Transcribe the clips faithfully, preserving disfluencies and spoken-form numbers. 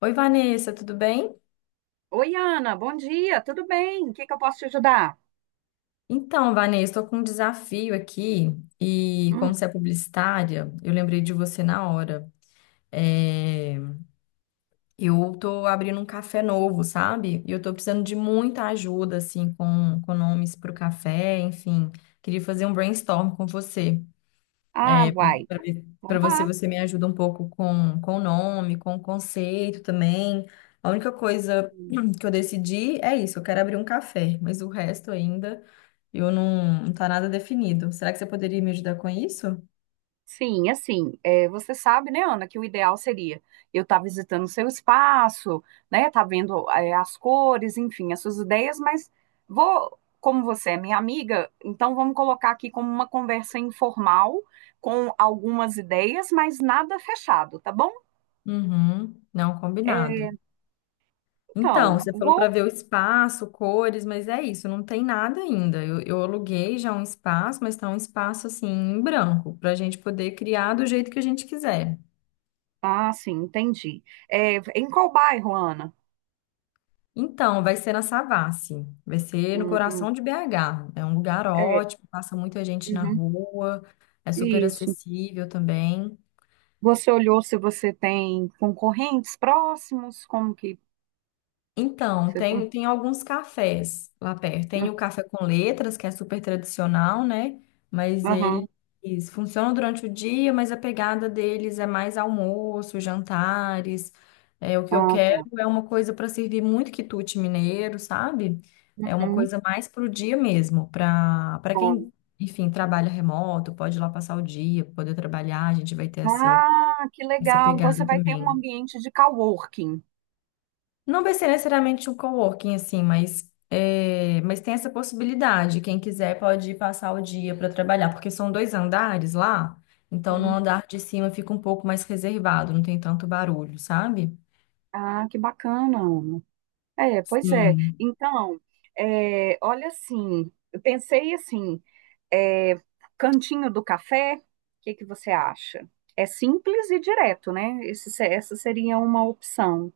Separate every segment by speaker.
Speaker 1: Oi, Vanessa, tudo bem?
Speaker 2: Oi, Ana, bom dia, tudo bem? O que que eu posso te ajudar?
Speaker 1: Então, Vanessa, estou com um desafio aqui e, como
Speaker 2: Hum,
Speaker 1: você é publicitária, eu lembrei de você na hora. É, eu estou abrindo um café novo, sabe? E eu estou precisando de muita ajuda, assim, com, com nomes para o café, enfim. Queria fazer um brainstorm com você.
Speaker 2: ah,
Speaker 1: É,
Speaker 2: uai,
Speaker 1: para
Speaker 2: Vamos
Speaker 1: você,
Speaker 2: lá.
Speaker 1: você me ajuda um pouco com, com o nome, com o conceito também. A única coisa que eu decidi é isso, eu quero abrir um café, mas o resto ainda eu não, não tá nada definido. Será que você poderia me ajudar com isso?
Speaker 2: Sim, assim, é, você sabe, né, Ana, que o ideal seria eu estar visitando o seu espaço, né, tá vendo, é, as cores, enfim, as suas ideias, mas vou, como você é minha amiga, então vamos colocar aqui como uma conversa informal, com algumas ideias, mas nada fechado, tá bom?
Speaker 1: Uhum, não,
Speaker 2: É,
Speaker 1: combinado.
Speaker 2: então,
Speaker 1: Então, você falou para
Speaker 2: vou.
Speaker 1: ver o espaço, cores, mas é isso, não tem nada ainda. Eu, eu aluguei já um espaço, mas tá um espaço assim em branco, para a gente poder criar do jeito que a gente quiser.
Speaker 2: Ah, sim, entendi. É, em qual bairro, Ana?
Speaker 1: Então, vai ser na Savassi, vai ser no
Speaker 2: Hum, hum.
Speaker 1: coração de B H. É um lugar
Speaker 2: É,
Speaker 1: ótimo, passa muita gente na
Speaker 2: uhum,
Speaker 1: rua, é super
Speaker 2: isso.
Speaker 1: acessível também.
Speaker 2: Você olhou se você tem concorrentes próximos? Como que
Speaker 1: Então,
Speaker 2: você tá?
Speaker 1: tem, tem alguns cafés lá perto. Tem o café com letras, que é super tradicional, né? Mas
Speaker 2: Aham,
Speaker 1: eles funcionam durante o dia, mas a pegada deles é mais almoço, jantares. É, o que eu
Speaker 2: ah,
Speaker 1: quero
Speaker 2: tá.
Speaker 1: é uma coisa para servir muito quitute mineiro, sabe? É uma
Speaker 2: Uhum,
Speaker 1: coisa mais para o dia mesmo, para para
Speaker 2: bom.
Speaker 1: quem, enfim, trabalha remoto, pode ir lá passar o dia, poder trabalhar, a gente vai ter essa,
Speaker 2: Ah, que
Speaker 1: essa
Speaker 2: legal. Então você
Speaker 1: pegada
Speaker 2: vai ter um
Speaker 1: também.
Speaker 2: ambiente de coworking,
Speaker 1: Não vai ser necessariamente um coworking, assim, mas, é, mas tem essa possibilidade. Quem quiser pode ir passar o dia para trabalhar, porque são dois andares lá, então no
Speaker 2: né?
Speaker 1: andar de cima fica um pouco mais reservado, não tem tanto barulho, sabe?
Speaker 2: Ah, que bacana, Ana. É, pois é.
Speaker 1: Sim.
Speaker 2: Então, é, olha assim, eu pensei assim, é, cantinho do café, o que que você acha? É simples e direto, né? Esse, se- Essa seria uma opção,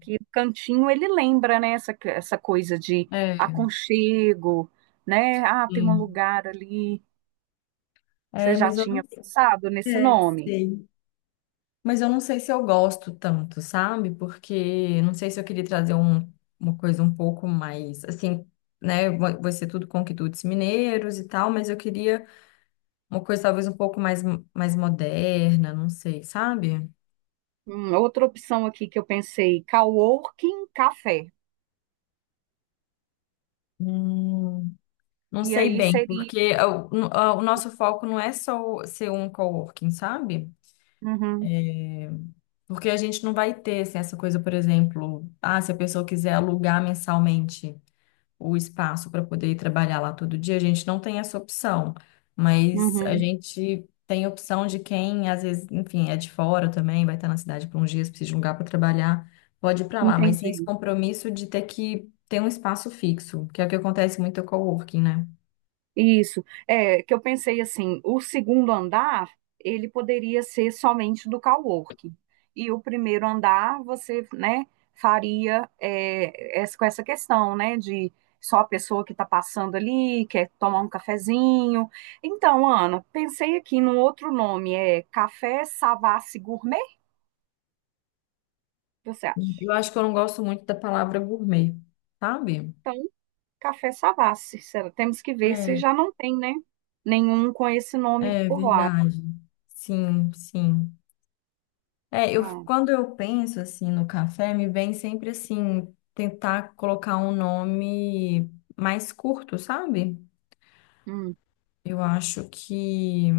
Speaker 2: que o cantinho ele lembra, né, essa, essa coisa de
Speaker 1: É,
Speaker 2: aconchego, né? Ah, tem um
Speaker 1: sim.
Speaker 2: lugar ali. Você
Speaker 1: É,
Speaker 2: já
Speaker 1: mas eu não
Speaker 2: tinha pensado nesse
Speaker 1: É,
Speaker 2: nome?
Speaker 1: sei. Mas eu não sei se eu gosto tanto, sabe? Porque não sei se eu queria trazer um- uma coisa um pouco mais, assim, né? Vai vai ser tudo conquitutes mineiros e tal, mas eu queria uma coisa talvez um pouco mais, mais moderna, não sei, sabe?
Speaker 2: Hum, outra opção aqui que eu pensei, coworking café.
Speaker 1: Hum, não
Speaker 2: E
Speaker 1: sei
Speaker 2: aí
Speaker 1: bem,
Speaker 2: seria.
Speaker 1: porque é o, o nosso foco não é só o- ser um coworking, sabe?
Speaker 2: Uhum,
Speaker 1: Porque a gente não vai ter assim, essa coisa, por exemplo, ah, se a pessoa quiser alugar mensalmente o espaço para poder ir trabalhar lá todo dia, a gente não tem essa opção, mas a
Speaker 2: uhum,
Speaker 1: gente tem opção de quem, às vezes, enfim, é de fora também, vai estar na cidade por uns dias, precisa de um lugar para trabalhar, pode ir para lá, mas sem esse
Speaker 2: entendi.
Speaker 1: compromisso de ter que ter um espaço fixo, que é o que acontece muito com o coworking, né?
Speaker 2: Isso. É que eu pensei assim, o segundo andar, ele poderia ser somente do coworking. E o primeiro andar, você, né, faria é, essa, com essa questão, né, de só a pessoa que está passando ali, quer tomar um cafezinho. Então, Ana, pensei aqui num outro nome, é Café Savassi Gourmet, você acha?
Speaker 1: Eu acho que eu não gosto muito da palavra gourmet, sabe?
Speaker 2: Então, Café Savassi, será? Temos que ver se
Speaker 1: É,
Speaker 2: já não tem, né, nenhum com esse nome
Speaker 1: é
Speaker 2: por lá.
Speaker 1: verdade. Sim, sim. É, eu,
Speaker 2: Tá.
Speaker 1: quando eu penso assim no café, me vem sempre assim tentar colocar um nome mais curto, sabe?
Speaker 2: Hum.
Speaker 1: Eu acho que,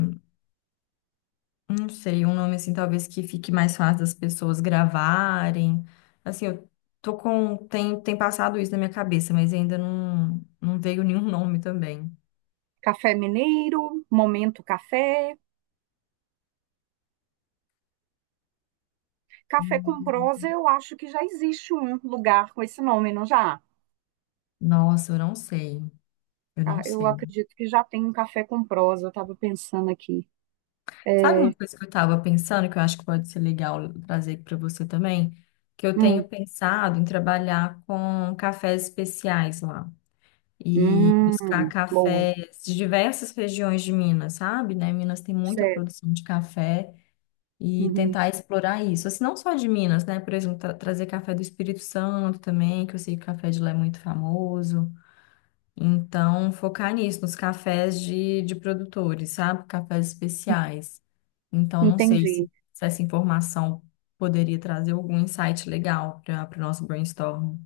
Speaker 1: não sei, um nome assim talvez que fique mais fácil das pessoas gravarem. Assim, eu tô com tem tem passado isso na minha cabeça, mas ainda não não veio nenhum nome também.
Speaker 2: Café Mineiro, Momento Café. Café com
Speaker 1: Hum.
Speaker 2: Prosa, eu acho que já existe um lugar com esse nome, não já?
Speaker 1: Nossa, eu não sei. Eu não
Speaker 2: Ah, eu
Speaker 1: sei.
Speaker 2: acredito que já tem um Café com Prosa, eu estava pensando aqui.
Speaker 1: Sabe
Speaker 2: É,
Speaker 1: uma coisa que eu estava pensando, que eu acho que pode ser legal trazer para você também? Que eu
Speaker 2: hum,
Speaker 1: tenho pensado em trabalhar com cafés especiais lá e buscar
Speaker 2: hum, boa,
Speaker 1: cafés de diversas regiões de Minas, sabe? Né? Minas tem muita
Speaker 2: certo.
Speaker 1: produção de café e
Speaker 2: Uhum,
Speaker 1: tentar explorar isso. Assim, não só de Minas, né? Por exemplo, tra- trazer café do Espírito Santo também, que eu sei que o café de lá é muito famoso. Então, focar nisso, nos cafés de, de produtores, sabe? Cafés especiais. Então, não sei se,
Speaker 2: entendi.
Speaker 1: se essa informação poderia trazer algum insight legal para o nosso brainstorm.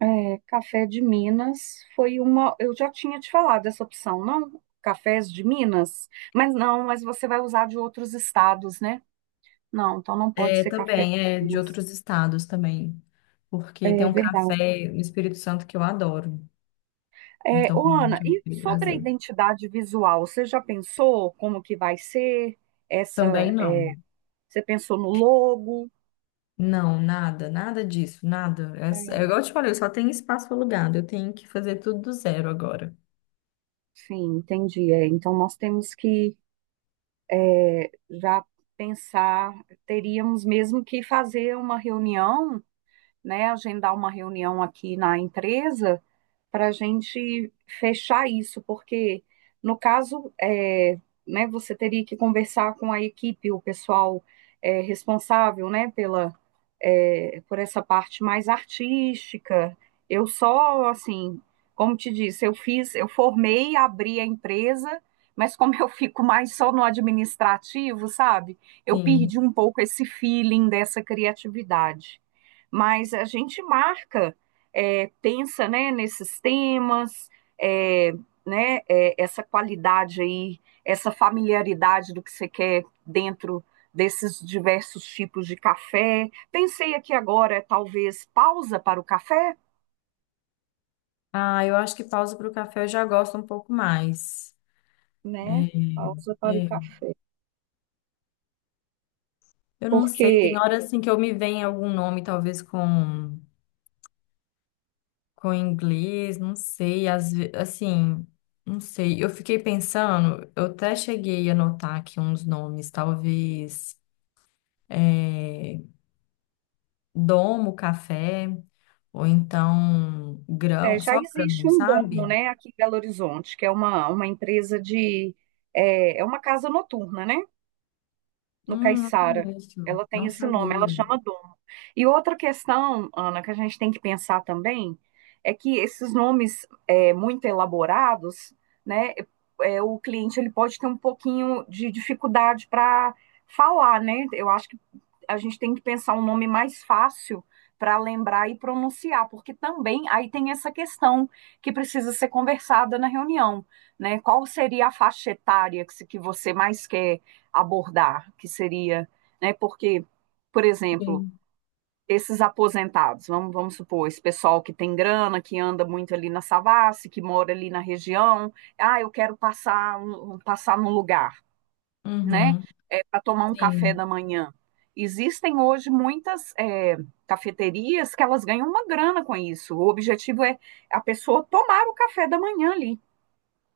Speaker 2: É, café de Minas foi uma. Eu já tinha te falado essa opção, não? Cafés de Minas? Mas não, mas você vai usar de outros estados, né? Não, então não pode
Speaker 1: É,
Speaker 2: ser café
Speaker 1: também é
Speaker 2: de
Speaker 1: de
Speaker 2: Minas.
Speaker 1: outros estados também, porque tem
Speaker 2: É
Speaker 1: um
Speaker 2: verdade.
Speaker 1: café no Espírito Santo que eu adoro.
Speaker 2: É,
Speaker 1: Então,
Speaker 2: ô,
Speaker 1: provavelmente
Speaker 2: Ana,
Speaker 1: eu vou
Speaker 2: e
Speaker 1: querer
Speaker 2: sobre a
Speaker 1: trazer.
Speaker 2: identidade visual, você já pensou como que vai ser essa?
Speaker 1: Também
Speaker 2: é,
Speaker 1: não.
Speaker 2: Você pensou no logo?
Speaker 1: Não, nada, nada disso, nada. É, é
Speaker 2: É,
Speaker 1: igual eu te falei, eu só tenho espaço alugado, eu tenho que fazer tudo do zero agora.
Speaker 2: sim, entendi. É, então nós temos que é, já pensar, teríamos mesmo que fazer uma reunião, né? Agendar uma reunião aqui na empresa para a gente fechar isso, porque no caso, é, né, você teria que conversar com a equipe, o pessoal é, responsável, né, pela, é, por essa parte mais artística. Eu só, assim, como te disse, eu fiz, eu formei, abri a empresa, mas como eu fico mais só no administrativo, sabe? Eu
Speaker 1: Sim.
Speaker 2: perdi um pouco esse feeling dessa criatividade. Mas a gente marca, é, pensa né, nesses temas, é, né, é, essa qualidade aí, essa familiaridade do que você quer dentro desses diversos tipos de café. Pensei aqui agora, talvez, pausa para o café,
Speaker 1: Ah, eu acho que pausa para o café eu já gosto um pouco mais.
Speaker 2: né?
Speaker 1: É,
Speaker 2: Pausa para o
Speaker 1: é.
Speaker 2: café.
Speaker 1: Eu não sei, tem
Speaker 2: Porque
Speaker 1: horas assim que eu me vem algum nome, talvez com, com inglês, não sei, às ve- assim, não sei. Eu fiquei pensando, eu até cheguei a anotar aqui uns nomes, talvez é, domo café, ou então
Speaker 2: é,
Speaker 1: grão,
Speaker 2: já
Speaker 1: só
Speaker 2: existe
Speaker 1: grão,
Speaker 2: um Domo,
Speaker 1: sabe?
Speaker 2: né, aqui em Belo Horizonte, que é uma, uma empresa de. É, é uma casa noturna, né? No
Speaker 1: Hum, não
Speaker 2: Caiçara.
Speaker 1: conheço,
Speaker 2: Ela tem
Speaker 1: não
Speaker 2: esse nome, ela
Speaker 1: sabia.
Speaker 2: chama Domo. E outra questão, Ana, que a gente tem que pensar também é que esses nomes é, muito elaborados, né, é, o cliente ele pode ter um pouquinho de dificuldade para falar, né? Eu acho que a gente tem que pensar um nome mais fácil para lembrar e pronunciar, porque também aí tem essa questão que precisa ser conversada na reunião, né? Qual seria a faixa etária que se- que você mais quer abordar, que seria, né, porque, por exemplo,
Speaker 1: Sim,
Speaker 2: esses aposentados, vamos, vamos supor, esse pessoal que tem grana, que anda muito ali na Savassi, que mora ali na região, ah, eu quero passar, um- um, passar num lugar, né,
Speaker 1: uhum,
Speaker 2: é, para tomar um café
Speaker 1: sim.
Speaker 2: da manhã. Existem hoje muitas é, cafeterias que elas ganham uma grana com isso. O objetivo é a pessoa tomar o café da manhã ali,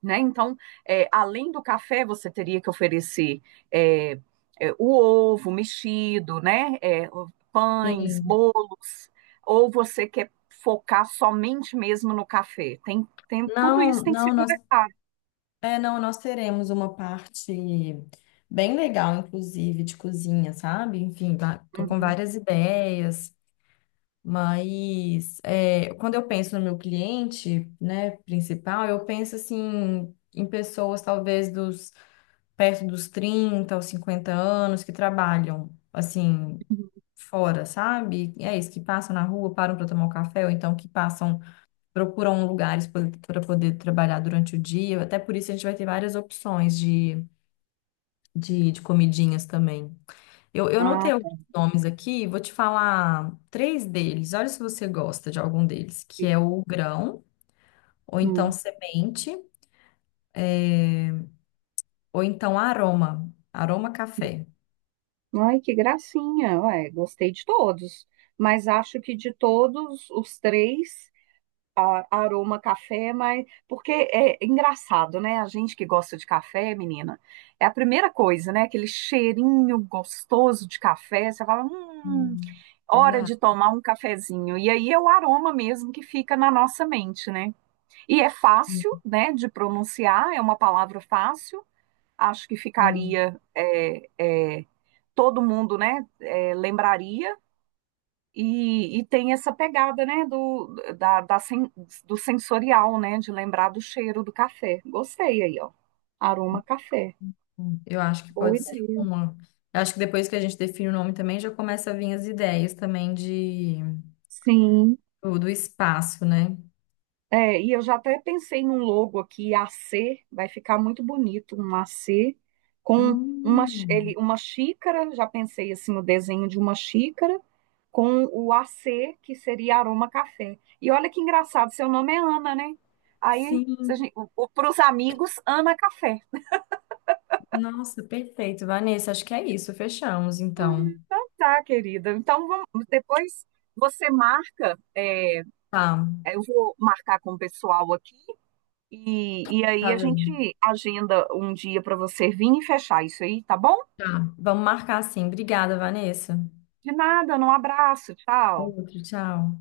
Speaker 2: né? Então, é, além do café, você teria que oferecer é, é, o ovo mexido, né? É, pães,
Speaker 1: Sim.
Speaker 2: bolos, ou você quer focar somente mesmo no café? Tem, tem, tudo
Speaker 1: Não,
Speaker 2: isso tem que
Speaker 1: não,
Speaker 2: ser
Speaker 1: nós,
Speaker 2: conversado.
Speaker 1: é, não, nós teremos uma parte bem legal, inclusive, de cozinha, sabe? Enfim, va- tô com
Speaker 2: Uhum.
Speaker 1: várias ideias, mas é, quando eu penso no meu cliente, né, principal, eu penso assim em pessoas talvez dos perto dos trinta aos cinquenta anos que trabalham assim fora, sabe? É isso, que passam na rua, param para tomar um café, ou então que passam procuram um lugar para poder trabalhar durante o dia. Até por isso a gente vai ter várias opções de, de, de comidinhas também. Eu, eu anotei
Speaker 2: Ah,
Speaker 1: alguns
Speaker 2: tá.
Speaker 1: nomes aqui, vou te falar três deles. Olha se você gosta de algum deles, que é o grão, ou então
Speaker 2: Hum.
Speaker 1: semente, ou então aroma, aroma café.
Speaker 2: Ai, que gracinha. Ué, gostei de todos. Mas acho que de todos os três, a- aroma café, mas porque é engraçado, né? A gente que gosta de café, menina, é a primeira coisa, né? Aquele cheirinho gostoso de café, você fala, hum,
Speaker 1: Hum,
Speaker 2: hora
Speaker 1: verdade.
Speaker 2: de tomar um cafezinho. E aí é o aroma mesmo que fica na nossa mente, né? E é fácil, né, de pronunciar, é uma palavra fácil. Acho que
Speaker 1: Hum,
Speaker 2: ficaria é, é, todo mundo, né, é, lembraria. E, e tem essa pegada, né, do, da, da sen- do sensorial, né, de lembrar do cheiro do café. Gostei aí, ó. Aroma Café.
Speaker 1: hum. Eu acho que
Speaker 2: Boa
Speaker 1: pode ser
Speaker 2: ideia.
Speaker 1: uma. Eu acho que depois que a gente define o nome também, já começa a vir as ideias também de
Speaker 2: Sim.
Speaker 1: do, do espaço, né?
Speaker 2: É, e eu já até pensei num logo aqui, A C, vai ficar muito bonito, um A C com uma, chi-
Speaker 1: Hum,
Speaker 2: ele, uma xícara, já pensei assim no desenho de uma xícara, com o A C, que seria Aroma Café. E olha que engraçado, seu nome é Ana, né? Aí,
Speaker 1: sim,
Speaker 2: para os amigos, Ana Café.
Speaker 1: nossa, perfeito, Vanessa. Acho que é isso. Fechamos, então.
Speaker 2: Então tá, querida. Então vamos, depois você marca, é,
Speaker 1: Tá,
Speaker 2: eu vou marcar com o pessoal aqui e, e aí
Speaker 1: tá
Speaker 2: a gente
Speaker 1: bem.
Speaker 2: agenda um dia para você vir e fechar isso aí, tá bom?
Speaker 1: Tá. Vamos marcar sim. Obrigada, Vanessa.
Speaker 2: De nada, um abraço, tchau.
Speaker 1: Outro, tchau.